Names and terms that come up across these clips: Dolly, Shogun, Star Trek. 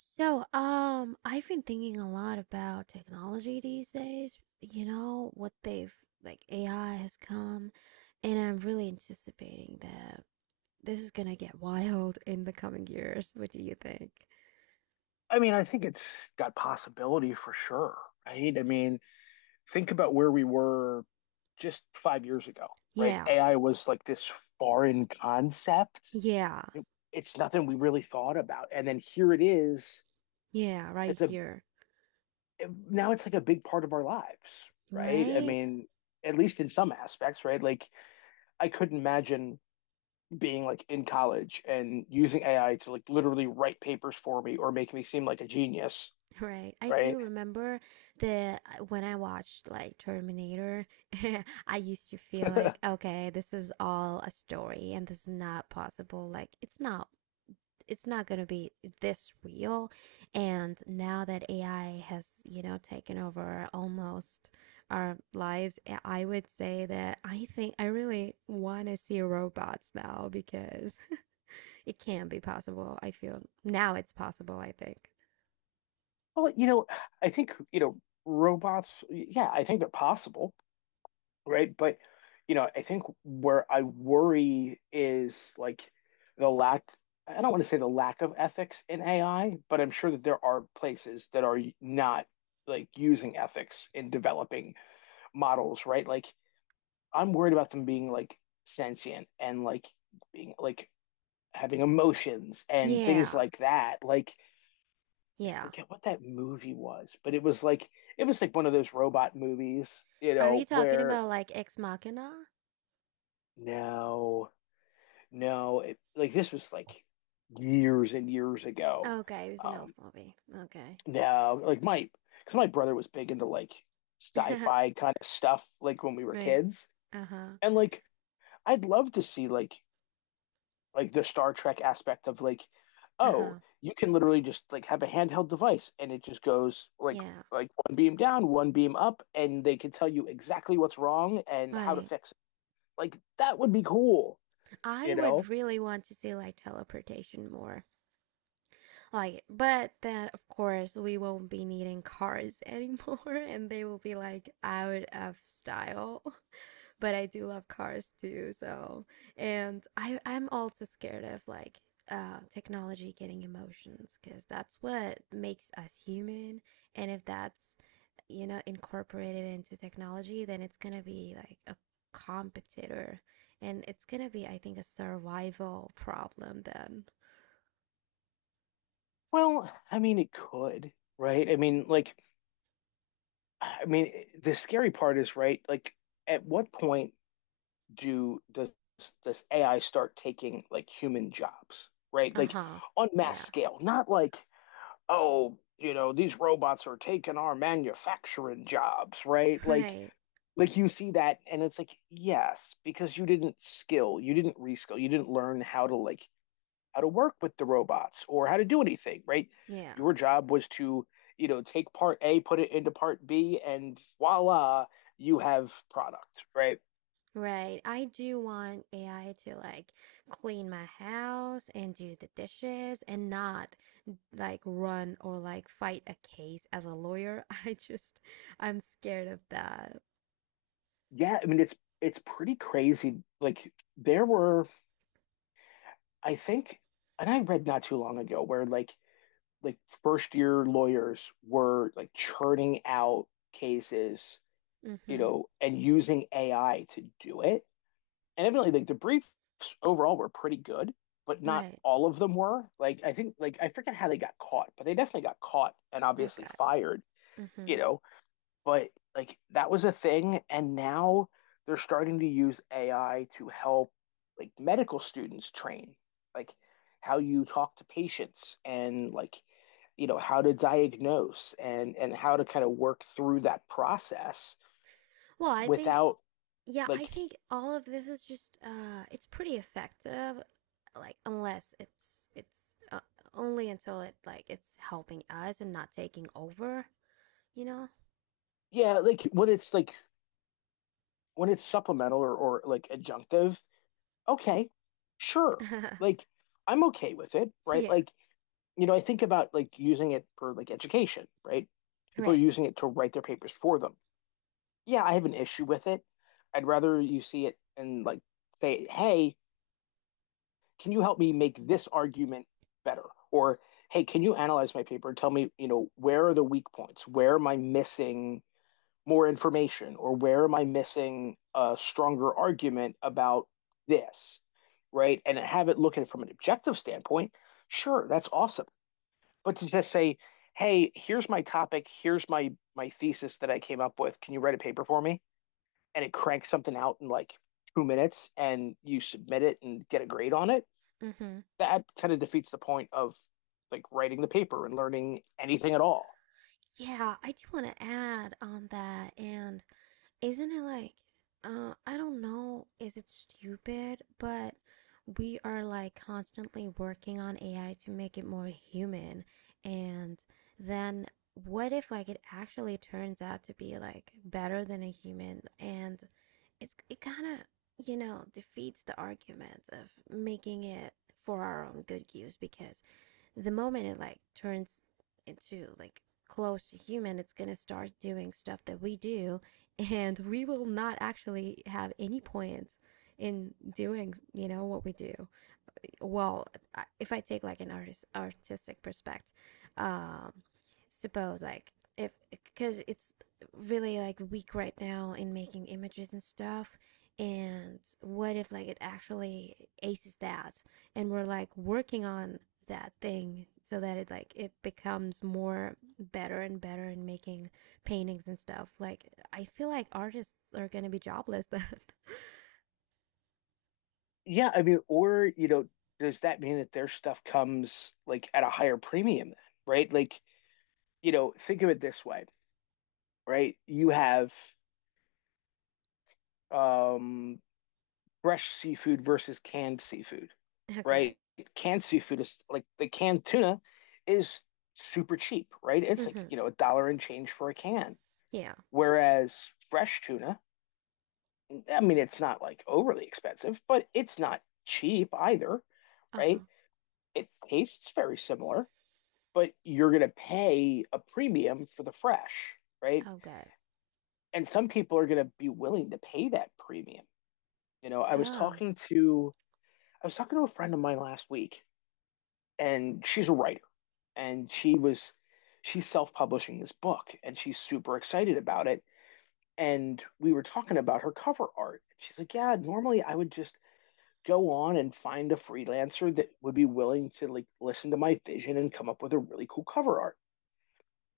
So, I've been thinking a lot about technology these days, you know, what they've like AI has come, and I'm really anticipating that this is gonna get wild in the coming years. What do you think? I mean, I think it's got possibility for sure, right? I mean, think about where we were just 5 years ago, right? Yeah, AI was like this foreign concept. yeah, It, it's nothing we really thought about. And then here it is. yeah, right It's a here. Now it's like a big part of our lives, right? I Right? mean, at least in some aspects, right? Like I couldn't imagine being like in college and using AI to like literally write papers for me or make me seem like a genius, Right. I right? do remember when I watched like Terminator. I used to feel like, okay, this is all a story and this is not possible. Like, it's not going to be this real. And now that ai has taken over almost our lives, would say that I think I really want to see robots now, because it can be possible. I feel now it's possible, I think. Well, you know, I think, you know, robots, yeah, I think they're possible, right? But, you know, I think where I worry is like the lack, I don't want to say the lack of ethics in AI, but I'm sure that there are places that are not like using ethics in developing models, right? Like I'm worried about them being like sentient and like being like having emotions and things Yeah, like that. Like, I yeah. forget what that movie was, but it was like one of those robot movies, you Are you know, talking where about like Ex Machina? no, no, like this was like years and years ago. Okay, it was an old Um, movie. Okay. now, like my because my brother was big into like sci-fi kind of stuff, like when we were Right. kids, Uh-huh. and like I'd love to see like the Star Trek aspect of like, oh, Uh-huh. you can literally just like have a handheld device and it just goes Yeah. like one beam down, one beam up, and they can tell you exactly what's wrong and how to Right. fix it. Like that would be cool, I you would know? really want to see like teleportation more. Like, but then of course we won't be needing cars anymore and they will be like out of style. But I do love cars too, so. And I'm also scared of like technology getting emotions, because that's what makes us human. And if that's, you know, incorporate it into technology, then it's gonna be like a competitor. And it's gonna be, I think, a survival problem then. Well, I mean, it could, right? I mean, like, I mean, the scary part is, right? Like, at what point do does AI start taking like human jobs, right? Like Uh-huh. on mass Yeah. scale, not like oh, you know, these robots are taking our manufacturing jobs, right? Like Right. You see that and it's like, yes, because you didn't skill, you didn't reskill, you didn't learn how to like how to work with the robots or how to do anything, right? Yeah. Your job was to, you know, take part A, put it into part B, and voila, you have product, right? Right. I do want AI to like clean my house and do the dishes, and not like run or like fight a case as a lawyer. I just, I'm scared of that. Yeah, I mean it's pretty crazy. Like there were, I think, and I read not too long ago where like like first year lawyers were like churning out cases, you Mm-hmm. know, and using AI to do it. And evidently, like the briefs overall were pretty good, but not Right. all of them were. Like I think, like I forget how they got caught, but they definitely got caught and obviously Okay. fired, you Mm-hmm. know. But like that was a thing, and now they're starting to use AI to help like medical students train, like how you talk to patients and like you know how to diagnose and how to kind of work through that process Well, I think without Yeah, I like think all of this is just it's pretty effective, like unless it's only until it like it's helping us and not taking over, you know? yeah like when it's supplemental or like adjunctive okay sure like I'm okay with it right Yeah, like you know I think about like using it for like education right people are right. using it to write their papers for them yeah I have an issue with it I'd rather you see it and like say hey can you help me make this argument better? Or hey, can you analyze my paper and tell me, you know, where are the weak points? Where am I missing more information? Or where am I missing a stronger argument about this? Right. And have it look at it from an objective standpoint. Sure, that's awesome. But to just say, hey, here's my topic, here's my thesis that I came up with. Can you write a paper for me? And it cranks something out in like 2 minutes and you submit it and get a grade on it, Mhm. that kind of defeats the point of like writing the paper and learning anything at all. Yeah, I do want to add on that and Isn't it like, I don't know, is it stupid? But we are like constantly working on AI to make it more human. And then what if like it actually turns out to be like better than a human? And it kind of, defeats the argument of making it for our own good use, because the moment it like turns into like close to human, it's gonna start doing stuff that we do, and we will not actually have any point in doing, what we do. Well, if I take like an artistic perspective, um suppose like if, because it's really like weak right now in making images and stuff. And what if like it actually aces that, and we're like working on that thing so that it like it becomes more better and better in making paintings and stuff. Like, I feel like artists are gonna be jobless then. Yeah, I mean, or you know, does that mean that their stuff comes like at a higher premium then, right? Like, you know, think of it this way, right? You have um fresh seafood versus canned seafood, Okay. right? Canned seafood is like the canned tuna is super cheap, right? It's like, Hmm. you know, a dollar and change for a can. Yeah. Whereas fresh tuna, I mean, it's not like overly expensive, but it's not cheap either, right? Uh-huh. It tastes very similar, but you're going to pay a premium for the fresh, right? Okay. And some people are going to be willing to pay that premium. You know, Oh. I was talking to a friend of mine last week, and she's a writer, and she's self-publishing this book, and she's super excited about it. And we were talking about her cover art. She's like, "Yeah, normally I would just go on and find a freelancer that would be willing to like listen to my vision and come up with a really cool cover art."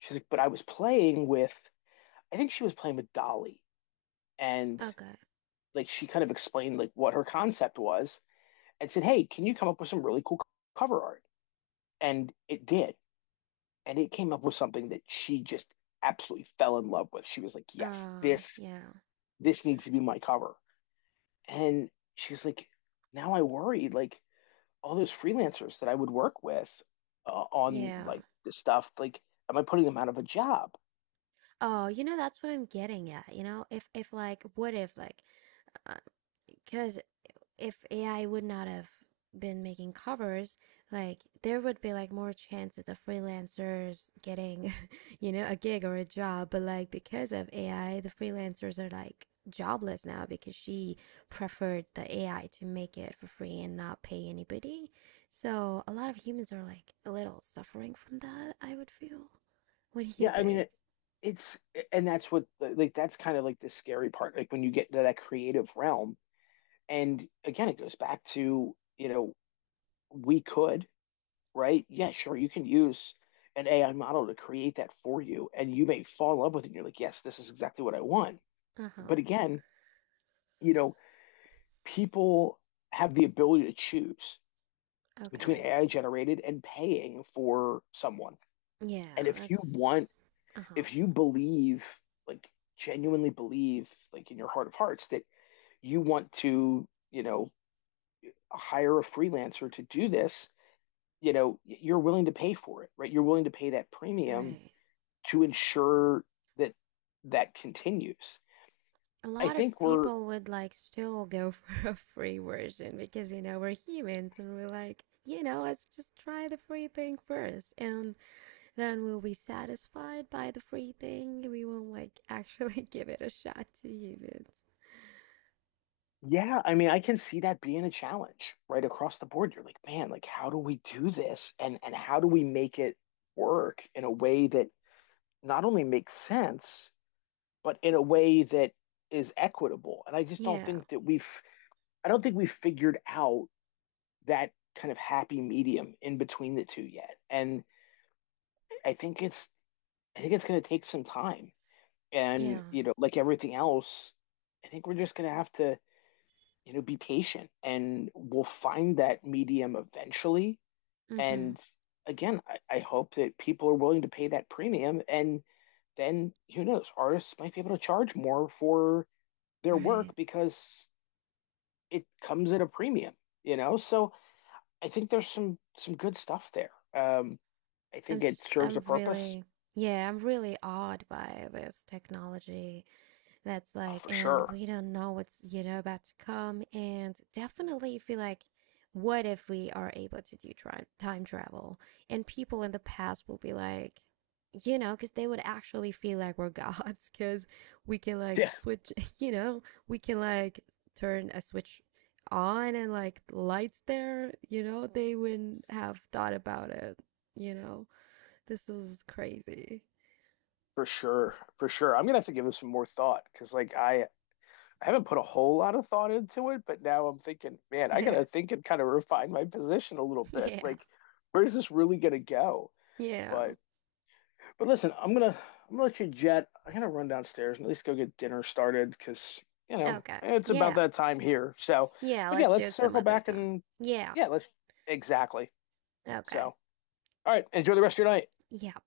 She's like, but I was playing with, I think she was playing with Dolly, and Okay. like she kind of explained like what her concept was and said, hey, can you come up with some really cool cover art? And it did, and it came up with something that she just absolutely fell in love with. She was like, yes, this Yeah. this needs to be my cover. And she's like, now I worry like all those freelancers that I would work with on Yeah. like this stuff, like, am I putting them out of a job? Oh, that's what I'm getting at. If like, what if like, because if AI would not have been making covers, like there would be like more chances of freelancers getting, a gig or a job. But like because of AI, the freelancers are like jobless now, because she preferred the AI to make it for free and not pay anybody. So a lot of humans are like a little suffering from that, I would feel. What do you Yeah, I mean, think? It's, and that's what, like, that's kind of like the scary part, like when you get to that creative realm. And again, it goes back to, you know, we could, right? Yeah, sure, you can use an AI model to create that for you, and you may fall in love with it. And you're like, yes, this is exactly what I want. Uh huh. But again, you know, people have the ability to choose between Okay. AI generated and paying for someone. And Yeah, if you that's. want, Uh huh. if you believe, like genuinely believe, like in your heart of hearts, that you want to, you know, hire a freelancer to do this, you know, you're willing to pay for it, right? You're willing to pay that premium Right. to ensure that that continues. A I lot of think we're people would like still go for a free version because, we're humans and we're like, let's just try the free thing first. And then we'll be satisfied by the free thing. We won't like actually give it a shot to humans. yeah, I mean, I can see that being a challenge right across the board. You're like, man, like how do we do this? And how do we make it work in a way that not only makes sense, but in a way that is equitable? And I just don't Yeah. think that we've I don't think we've figured out that kind of happy medium in between the two yet. And I think it's I think it's going to take some time. And, Yeah. you know, like everything else, I think we're just going to have to, you know, be patient and we'll find that medium eventually. Mm hmm. And again, I hope that people are willing to pay that premium. And then who knows, artists might be able to charge more for their work Right. because it comes at a premium, you know? So I think there's some good stuff there. I I'm, think it I serves I'm a purpose. really, yeah, I'm really awed by this technology. That's Oh, like, for and sure. we don't know what's about to come. And definitely feel like, what if we are able to do time travel? And people in the past will be like, because they would actually feel like we're gods, because we can like Yeah, switch, you know, we can like turn a switch on and like lights there, they wouldn't have thought about it, you know. This is crazy. for sure. For sure. I'm gonna have to give this some more thought because like I haven't put a whole lot of thought into it, but now I'm thinking, man, I Yeah. gotta think and kind of refine my position a little bit. Yeah. Like, where's this really gonna go? Yeah. But but listen, I'm gonna let you jet. I'm gonna run downstairs and at least go get dinner started because you know Okay. it's about Yeah. that time here. So, Yeah, but yeah, let's do let's it some circle other back time. and Yeah, yeah, let's exactly. okay. So, all right, enjoy the rest of your night. Yeah.